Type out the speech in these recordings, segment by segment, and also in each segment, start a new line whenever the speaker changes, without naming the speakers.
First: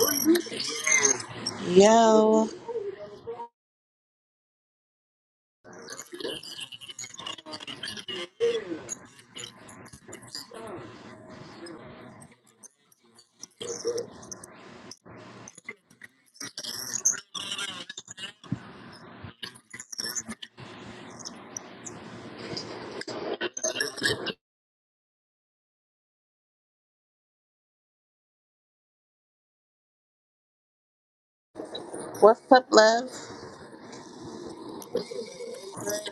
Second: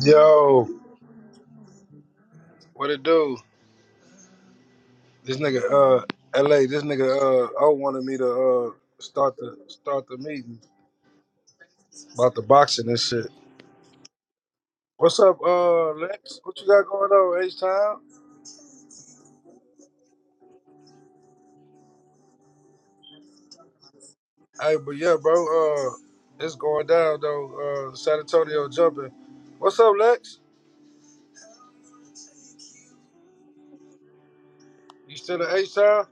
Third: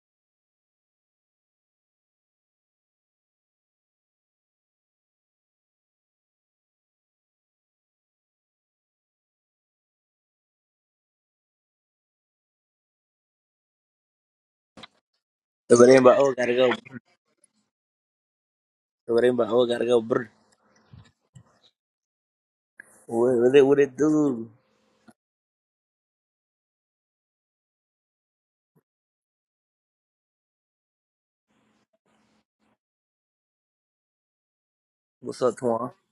Yo,
Yo,
what it do? This nigga, uh, LA, this nigga, uh, O wanted me to, uh, start the, start the meeting about the boxing and shit. What's up,
The
uh,
Rainbow O
Lex?
gotta
What you
go.
got going on, H-Town?
The Rainbow O gotta go. Brr. What, what, it, what it do?
Hey, but yeah, bro, uh, it's going down, though, uh, San Antonio jumping. What's up, Lex?
what's up, love?
You
What's
still in
up, Twan?
H-Town?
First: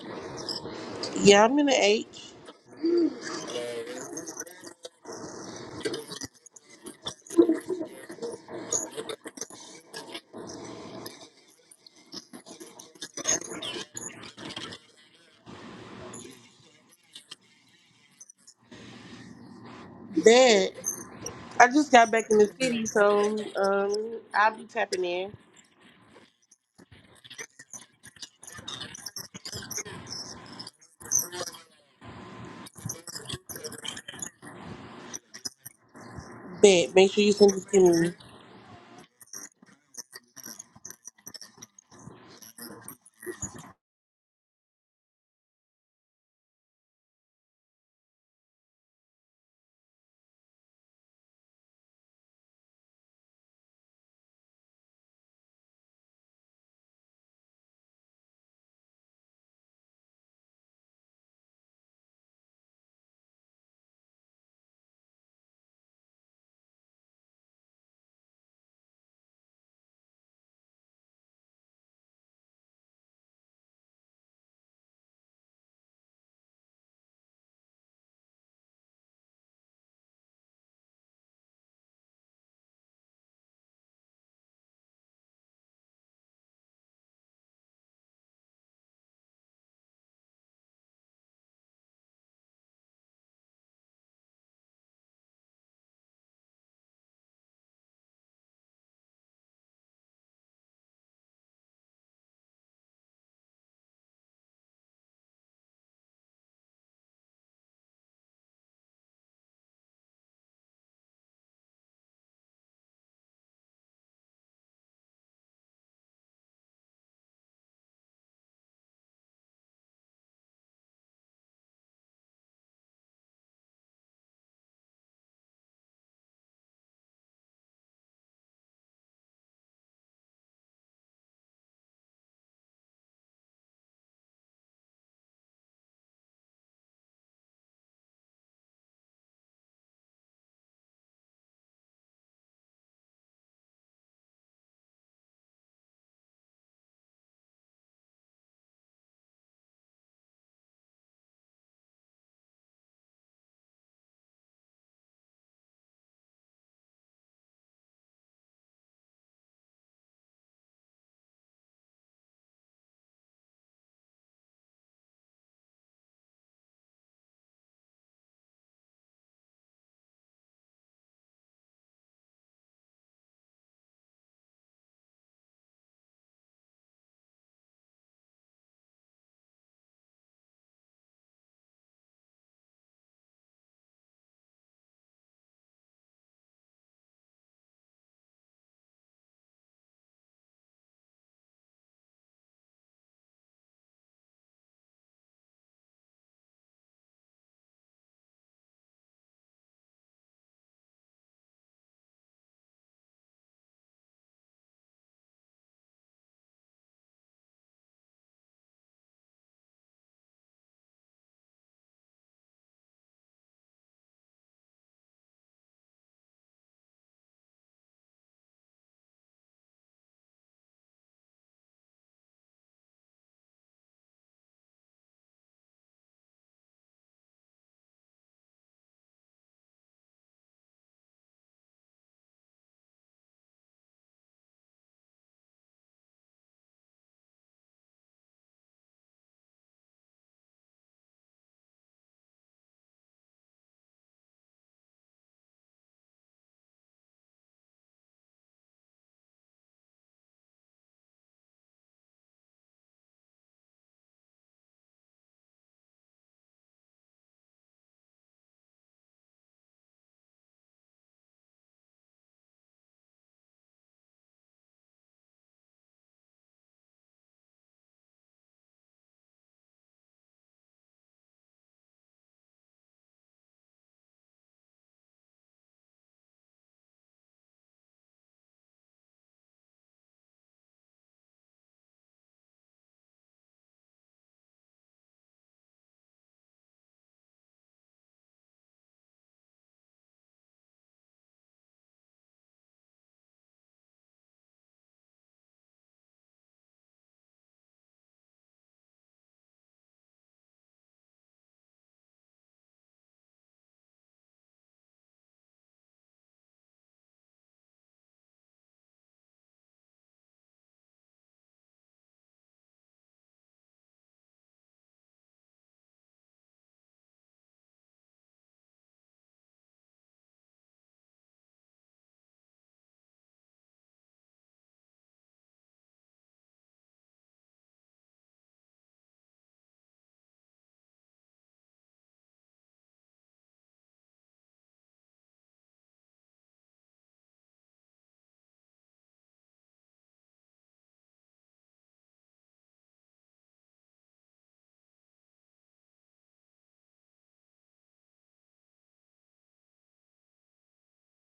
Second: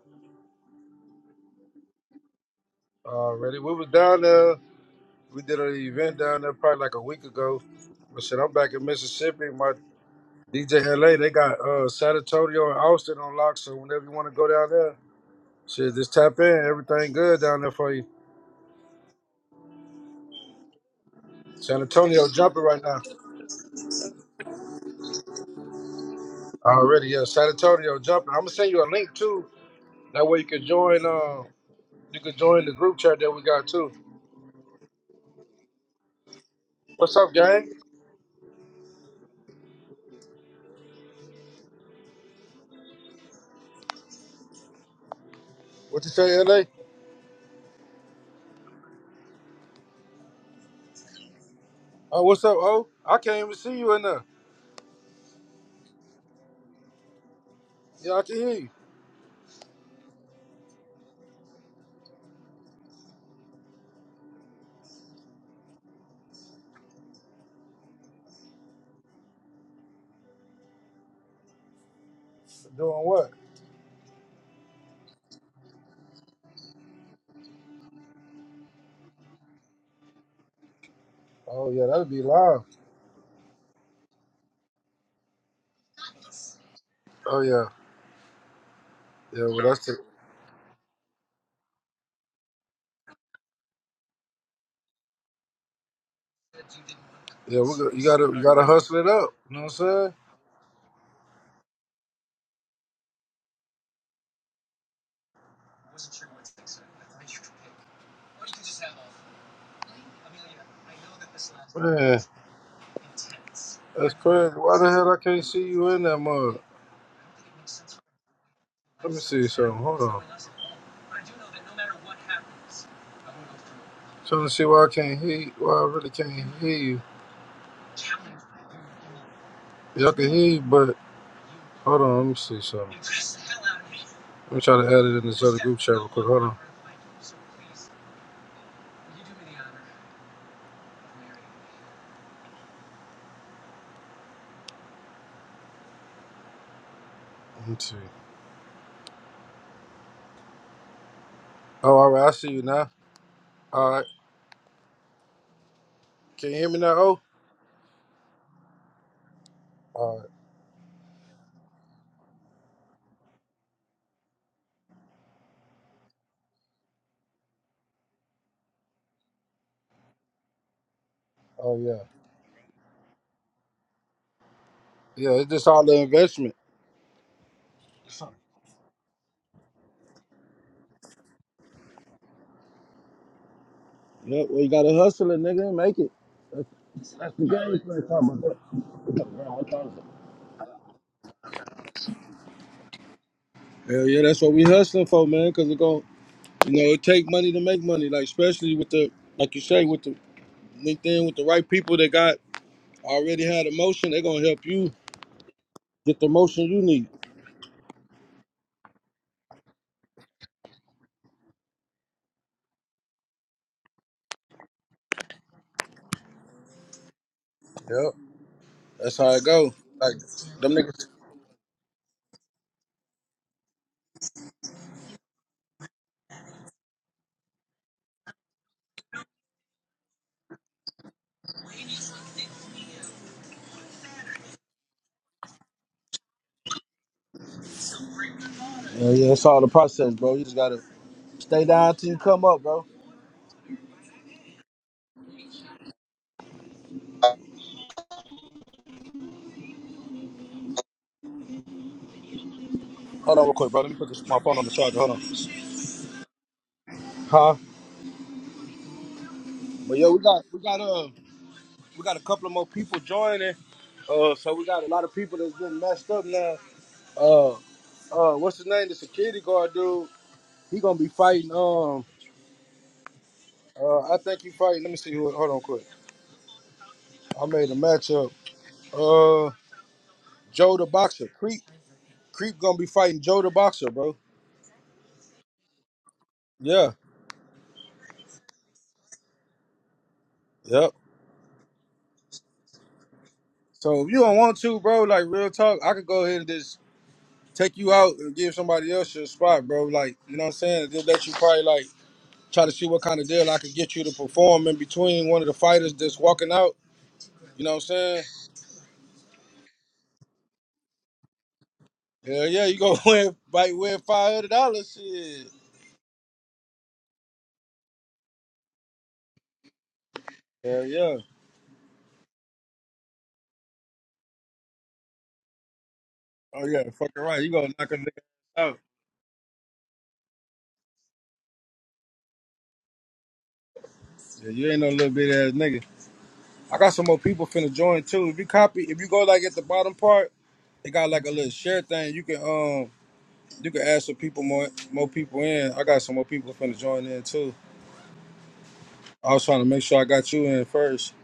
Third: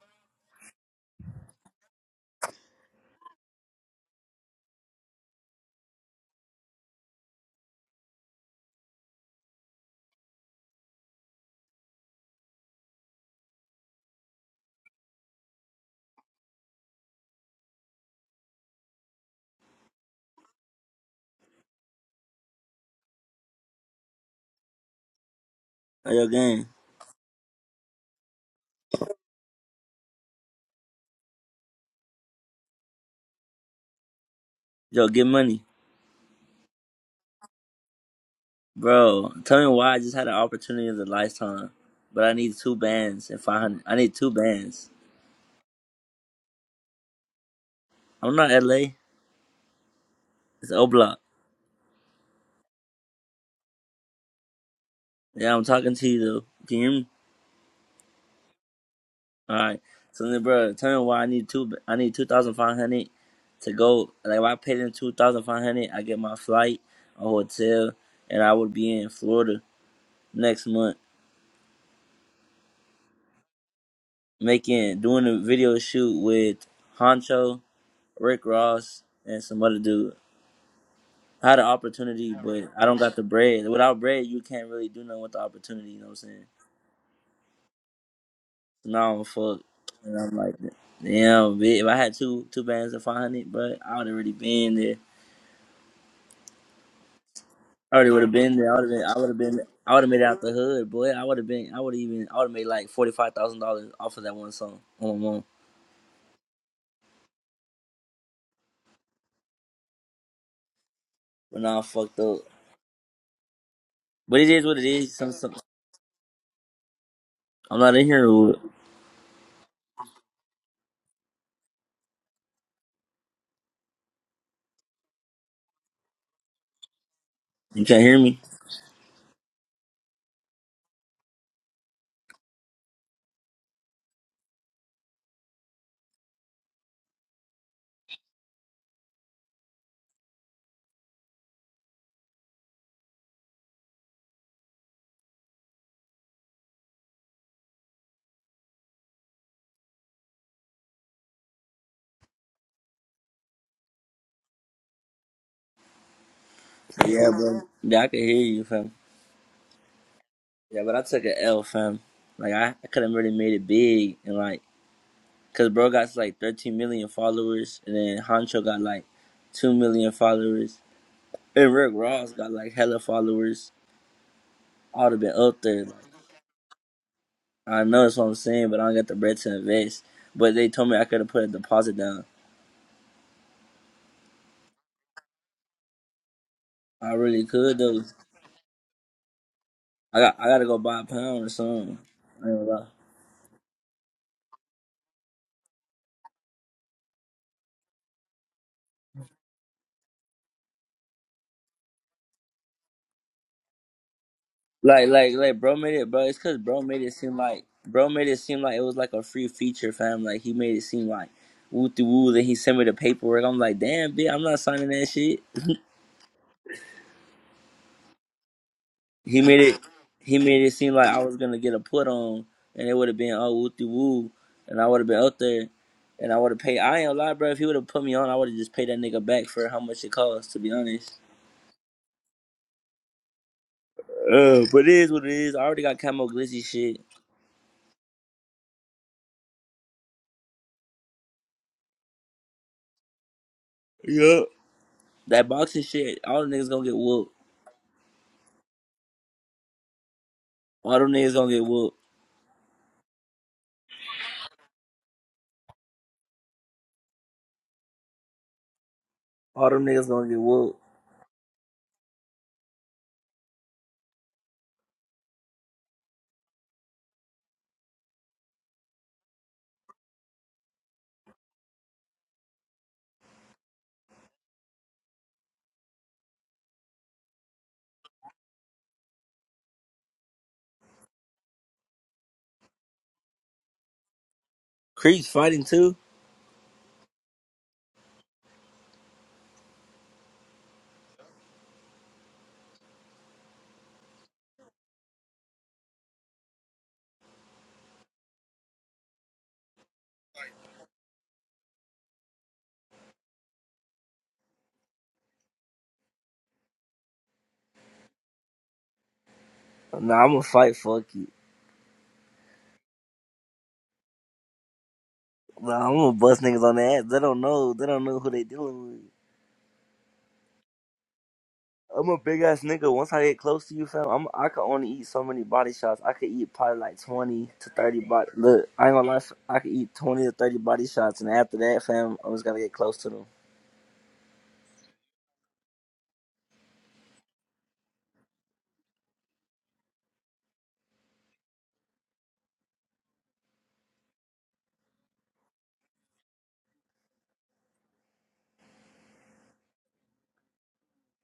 Yeah, I'm in the H.
Already, we was down there. We did an event down there probably like a week ago. But shit, I'm back in Mississippi. my. DJ LA, they got uh San Antonio and Austin on lock, so whenever you want to go down there, shit, just tap in. Everything good down there for you.
Bet. I
San
just got back
Antonio
in the
jumping right
city,
now.
so um, I'll be tapping in.
How your game?
Already, yeah. San Antonio jumping. I'm gonna send you a link too. That way you can join uh you can join the group chat that we got too.
Yo, get money.
Bet. Make
What's
sure
up,
you send it
gang?
to me.
Bro, tell me why I just had an opportunity of a lifetime, but I need two bands and 500. I need two bands.
What you say, LA?
I'm not LA. It's O Block.
Oh, what's up, O? I can't even see you in there.
Yeah, I'm talking to you, though. Can you hear me?
Yeah, I can hear you.
All right. So then, bro, tell me why I need two. I need 2500 to go. Like, if I paid in 2500 I get my flight, a hotel, and I would be in Florida next month.
Doing what?
making doing a video shoot with Honcho, Rick Ross, and some other dude. I had an
Oh yeah, that'd be
opportunity,
live.
but I don't got the bread. Without bread, you can't really do nothing with the opportunity. You know what I'm saying?
Oh yeah.
So now I'm
Yeah, well
fucked,
that's the
and I'm like, damn, bitch, if I had two two bands of 500, but I would have already been there.
yeah, we got,
I
you
already would have
gotta you
been
gotta
there. I would have
hustle
been.
it
I would
up.
have
You
been.
know what I'm
I would have
saying?
made it out the hood, boy. I would have been. I would have even. I would have made like forty five thousand dollars off of that one song on my mom. But now I'm fucked
Man,
up.
that's
But it
crazy.
is what
Why
it
the hell
is.
I
Some,
can't
some,
see you in that mug?
I'm not in here. You
Let me see something. Hold on. Trying to see why I can't hear you. Why I really can't hear you.
can't hear me.
Y'all can hear you, but hold on. Let me see something. Let me try to add it in this other group chat real quick. Hold on. Let me see. Oh, all right. I see you now. All right. Can you hear me now? Oh,
Yeah, bro. Yeah, I could hear you, fam.
all right.
Yeah, but I took an L, fam. Like I, I could have really made it big and like, cause bro got like 13 million followers, and then Hancho got like 2 million followers, and
Oh,
Rick
yeah.
Ross got like hella followers. I would have been
Yeah, it's
up
just
there.
all the
Like,
investment.
I know that's what I'm saying, but I don't got the bread to invest. But they told me I could have put a deposit down.
Yep. Well, you got to hustle it, nigga, and make it.
I really could though. I got I gotta go buy a pound or something. I ain't gonna lie.
Hell yeah, that's what we hustling for, man, because You know, it take money to make money. Like especially with the like you say with the LinkedIn with the right people that got already had emotion, they're gonna help you
Like, like, like, bro made it,
get
bro.
the
It's cause
motion
bro
you
made
need.
it seem like, bro made it seem like it was like a free feature, fam. Like he made it seem like woo to woo. Then he sent me the paperwork. I'm like, damn, bitch, I'm not signing that shit.
Yep, that's how
He
it
made
go.
it,
Like
he made it
them
seem like
niggas.
I was gonna get a put on, and it would have been oh woo to woo, and I would have been out there, and I would have paid. I ain't gonna lie, bro. If he would have put me on, I would have just paid that nigga back for how much it cost. To be honest, uh, but it is what it is. I already got camo glizzy shit.
Yeah, yeah, it's all the process, bro. You just gotta stay down till you come up, bro.
Yup. That boxing shit, all the niggas gonna get whooped. All them niggas gonna get whooped.
Hold on, real quick, bro. Let me put this, my phone on the charger. Hold on. Huh?
All them
But
niggas
yo, we
gonna get
got we
whooped.
got uh we got a couple of more people joining. Uh, so we got a lot of people that's getting messed up now. Uh, uh, what's his name? The security guard dude. He gonna be fighting. Um. Uh, I think you probably Let me see who. Hold on, quick. I made a matchup. Uh, Joe the boxer. Creep. Creep gonna be fighting Joe the boxer, bro.
Creeps fighting too?
Yeah. Yep. So if you don't want to, bro, like real talk, I could go ahead and just take you out and give somebody else your spot, bro. Like you know what I'm saying? Just let you probably like try to see what kind of deal I could get you to perform in between one of the fighters that's walking out. You know what I'm saying?
Nah, I'm gonna fight. Fuck you.
Hell yeah, you gonna win, might win five hundred dollars, shit.
Nah, I'm gonna bust niggas on their ass. They don't know. They don't know who they dealing with.
Hell yeah.
I'm a big ass nigga. Once I get close to you, fam, I'm I could only eat so many body shots. I could eat
Oh
probably
yeah,
like
fucking right.
twenty
You
to
gonna knock a
thirty
nigga
body.
out.
Look, I ain't gonna lie. I could eat twenty to thirty body shots, and after that, fam, I just gotta get close to them.
Yeah, you ain't no little bit ass nigga. I got some more people finna join too. If you copy, if you go like at the bottom part, it got like a little share thing. You can um you can add some people more more people in. I got some more people finna join in too. I was trying to make sure I got you in first.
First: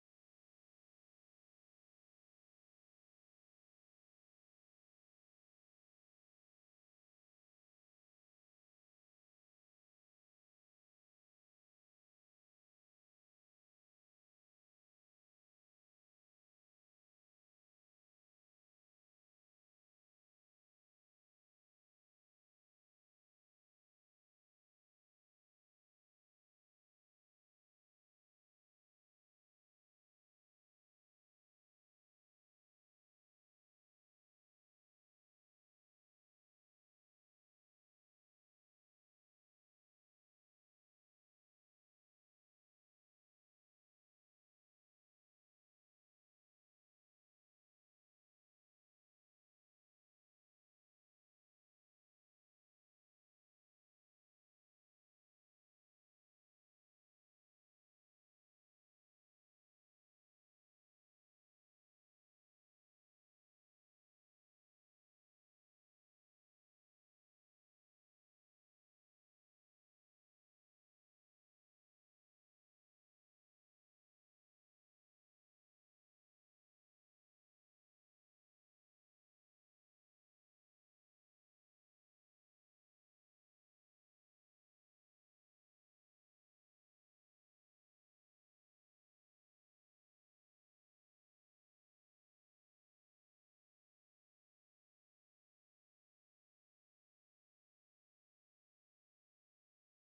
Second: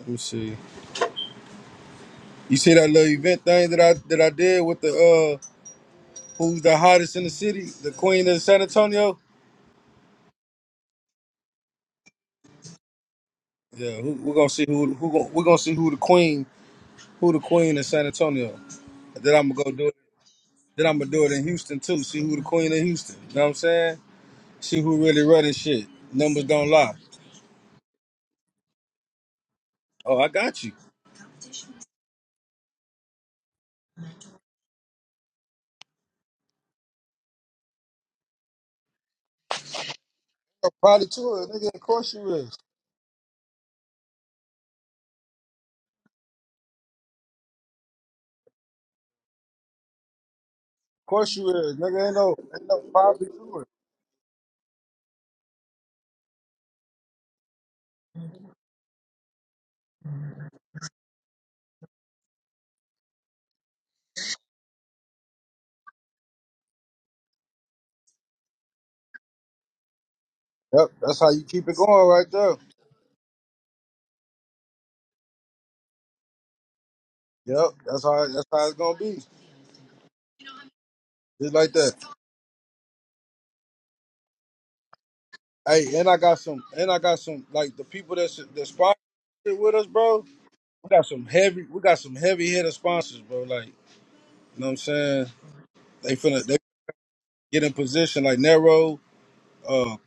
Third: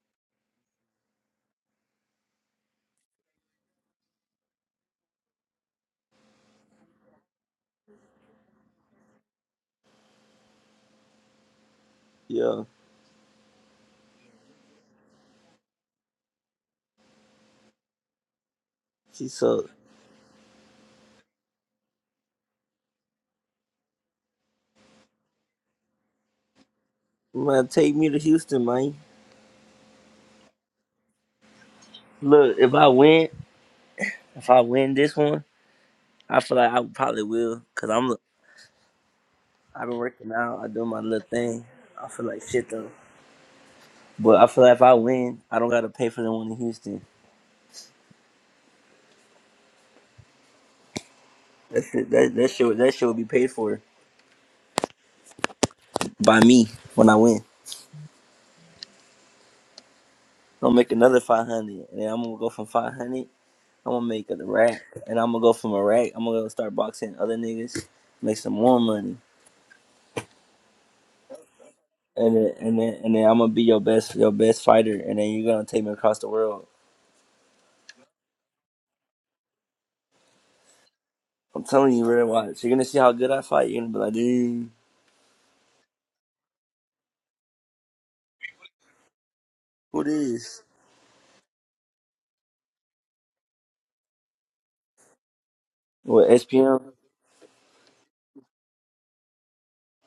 Let me see. You see that little event thing that I that I did with the uh who's the hottest in the city, the queen of San Antonio.
Yeah,
Yeah, who, we're gonna see who who gon- we're gonna see who the queen who the queen of San Antonio.
she
Then I'm
suck.
gonna go do it. Then I'm gonna do it in Houston too. See who the queen of Houston. You know what I'm saying? See who really running shit. Numbers don't lie.
Man, take me to Houston, man.
Oh, I got you.
Look, if I win, if I win this one, I feel like I probably will, cause I'm I've been working out. I
Oh,
do my
Probably to
little
it,
thing.
nigga. Of
I
course
feel
you
like
is.
shit
Of
though. But I feel like if I win, I don't gotta pay for the one in Houston.
course you is,
That
nigga.
shit,
Ain't
that
no,
that
ain't
shit,
no
that shit will be
probably
paid
to it.
for by me when I win. I'm gonna make another five hundred, and then I'm gonna go from five hundred. I'm gonna make a rack, and I'm gonna go from a rack. I'm gonna go start boxing other niggas, make some more money,
Yep, that's how you keep it going right
and then
there.
and then and then I'm gonna be your best your best fighter, and then you're gonna take me across the world.
Yep, that's how that's how it's gonna be. Just
I'm
like
telling
that.
you, real watch. You're gonna see how good I fight. You're gonna be like, dude,
Hey, and I got some, and I got some like the people that's that sponsor shit with us,
who
bro.
this?
We got some heavy, we got some heavy hitter sponsors, bro. Like, you know what I'm saying? They
What
finna they
SPM?
get in position like Nero. uh,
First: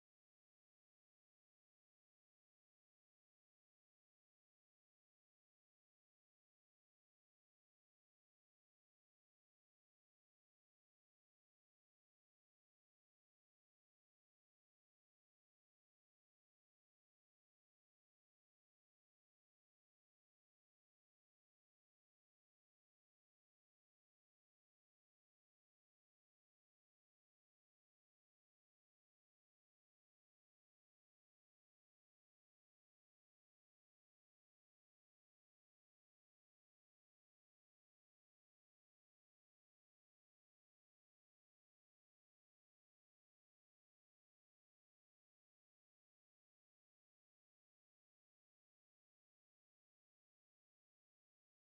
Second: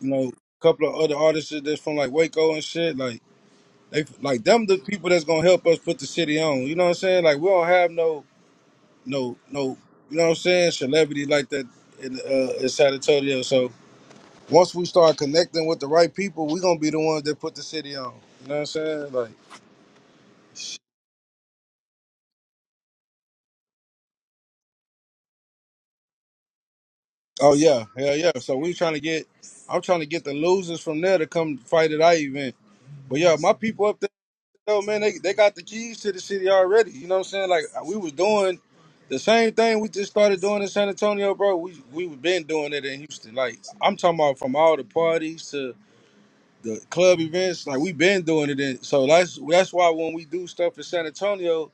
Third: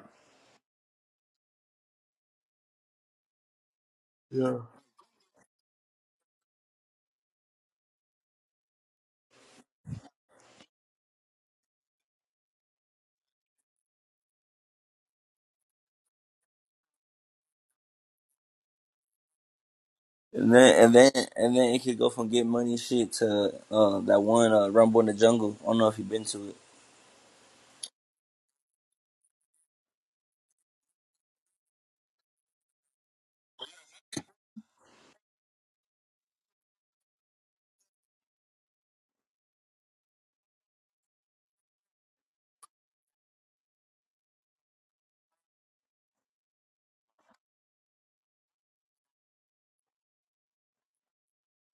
you know, a couple of other artists that's from like Waco and shit. Like they like
Yeah.
them the people that's gonna help us put the city on. You know what I'm saying? Like we don't have no no no you know what I'm saying, celebrity like that in uh in San Antonio. So once we start connecting with the right people, we gonna be the ones that put the city on. You know what I'm saying? Like
And then and then and then it could go from get money shit to uh that one uh Rumble in the Jungle. I don't know if you've been to it.
oh yeah, hell yeah. So we trying to get I'm trying to get the losers from there to come fight at our event. But yeah, my people up there. Yo, man, they, they got the keys to the city already. You know what I'm saying? Like uh, we was doing the same thing we just started doing in San Antonio, bro. We we been doing it in Houston. Like I'm talking about from all the parties to the club events. Like we been doing it in. So that's that's why when we do stuff in San Antonio,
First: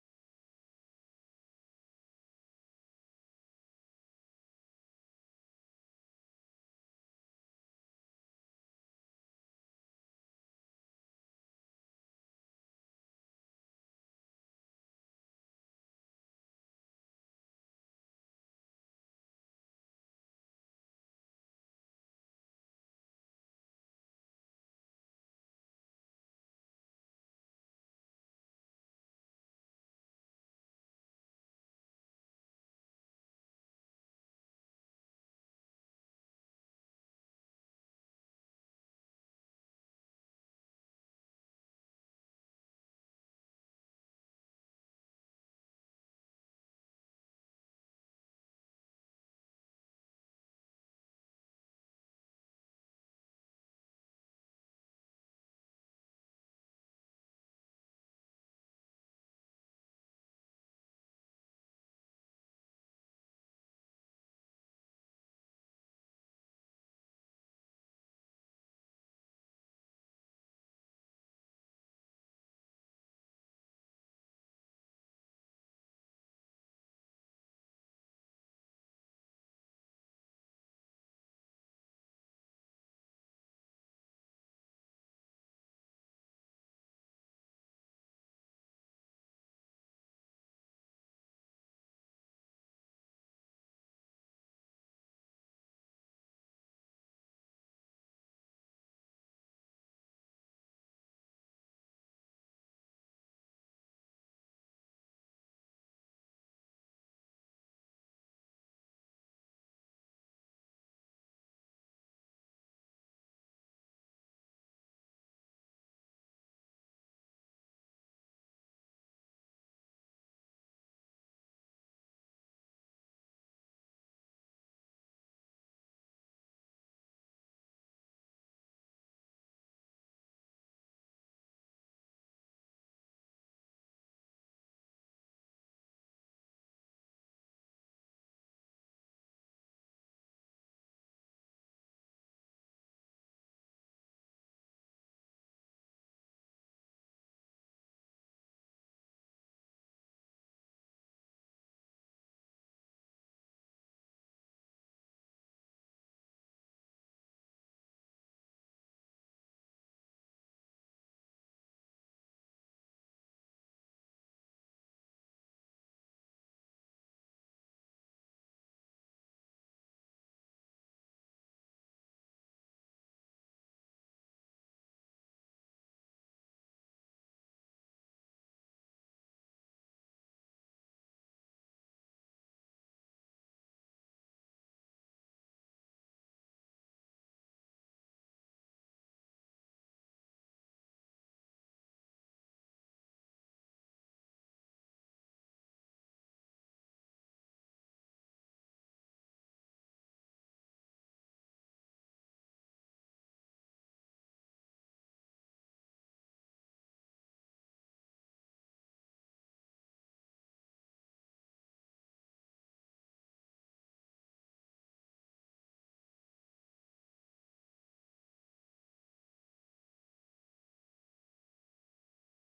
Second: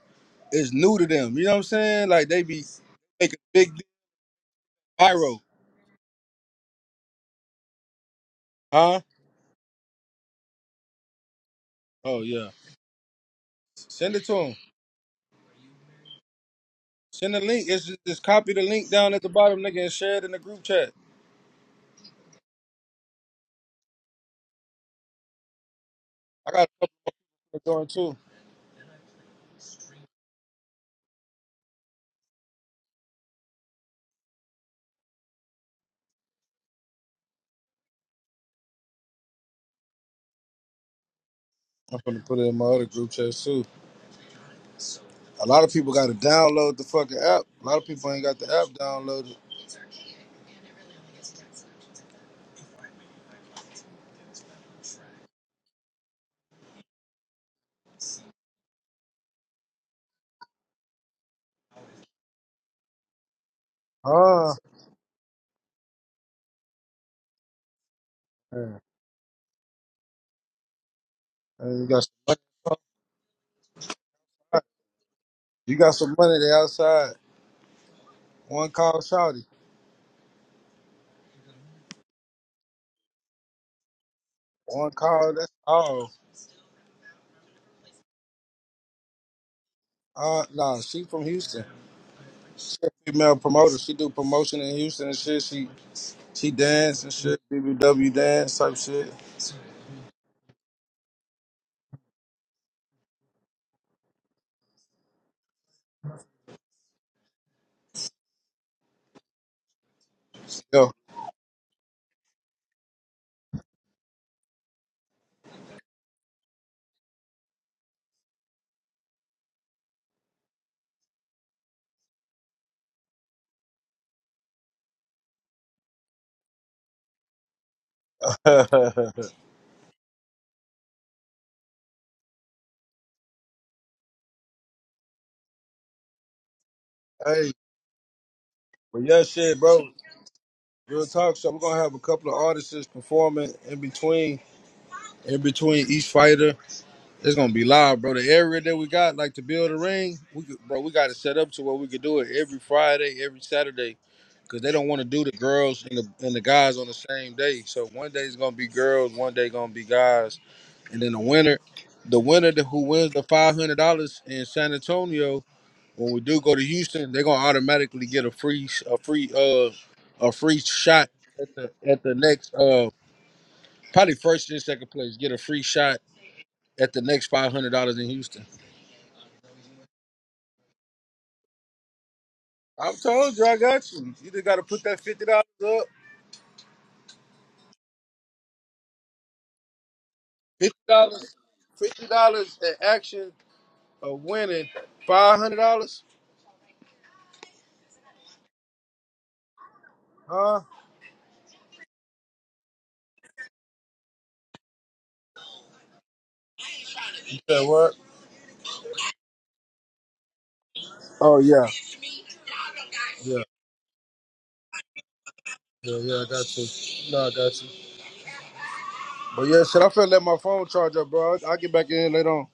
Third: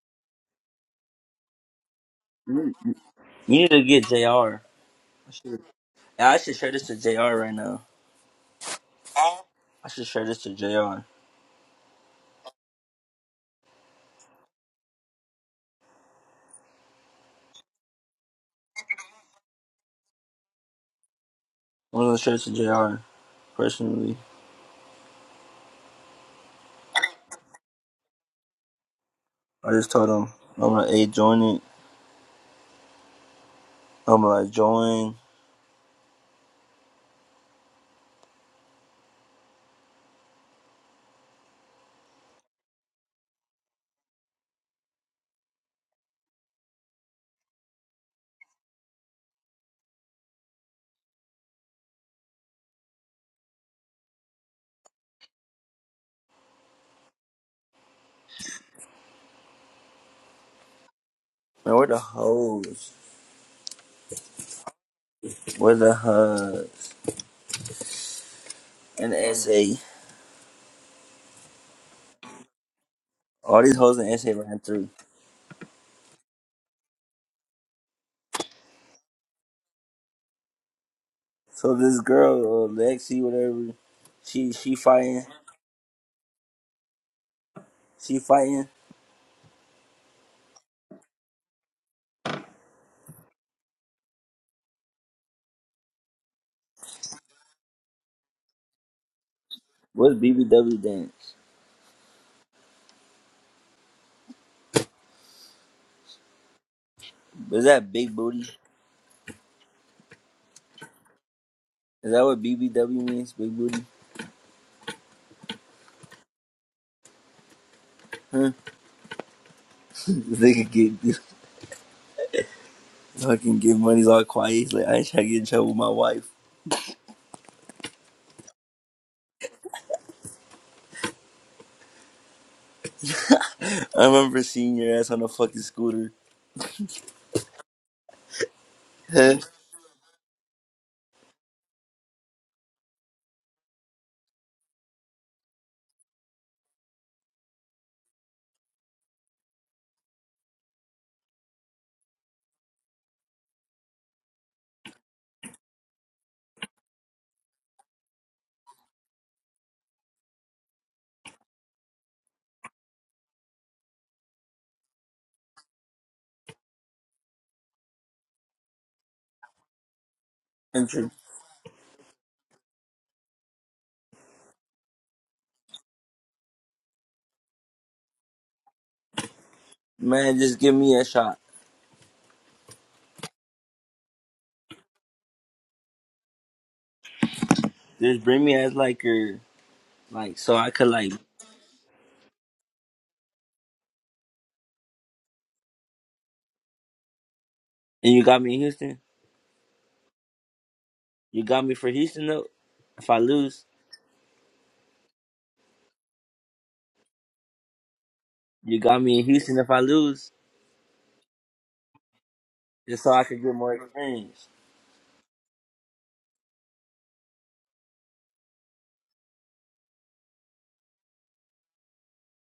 it's new to them. You know what I'm saying? Like they be
Mm.
making
You need
big deal
to get JR. I
viral,
should, I should share this to JR right now.
huh?
I should share this to JR. I'm
Oh yeah, send it to them. Send the link. It's just, just copy the link down at the bottom, nigga, and share it in the group chat.
gonna share this to JR personally.
I got a couple of going too.
I just told him I'm like, hey, join it. I'm like, join.
I'm gonna put it in my other group chat too. A lot of people got to download the fucking app. A lot of people ain't got the app downloaded.
Man, where the hoes?
Ah,
Where the hug?
man.
And the SA.
Man, you got some money.
All these hoes in SA ran through.
You got some money there outside. One call, Shawty.
So this girl, uh, Lexi, whatever, she she
One
fighting.
call. That's all.
She fighting.
Uh, nah, she from Houston. She a female promoter. She do promotion in Houston and shit. She she dance and shit. BBW dance type shit.
What's BBW dance? Is that big booty?
Yo,
Is that what BBW means? Big booty? Huh? This nigga get fucking get money all quiet. He's like, I ain't trying to get in trouble with my wife.
hey,
I remember seeing your ass on a fucking scooter.
but yeah,
Huh?
shit, bro. Real talk show. We're gonna have a couple of artists performing in between in between each fighter. It's gonna be live, bro. The area that we got, like to build a ring, we could, bro, we got to set up to where we could do it every Friday, every Saturday, because they don't want to do the girls and the and the guys on the same day. So one day it's gonna be girls, one day gonna be guys, and then the winner, the winner that- who wins the five hundred dollars in San Antonio, when we do go to Houston, they're gonna automatically get a free a free uh a free
And tr-
shot at the at the next uh probably first and second place get a free shot at the next five hundred dollars in Houston.
Man, just give me a shot.
I'm told you, I got you. You just got to put that fifty dollars up.
Just bring me as like your like so I
Fifty
could like
dollars, fifty dollars in action of winning five hundred dollars.
and you got me in Houston?
Huh?
You got me for Houston though? If I lose,
You said what?
you got me in Houston if I lose.
Oh yeah,
Just so I
yeah,
could get more experience.
yeah, yeah. I got you. No, I got you. But yeah, shit, I finna let my phone charge up, bro. I'll I'll get back in later on.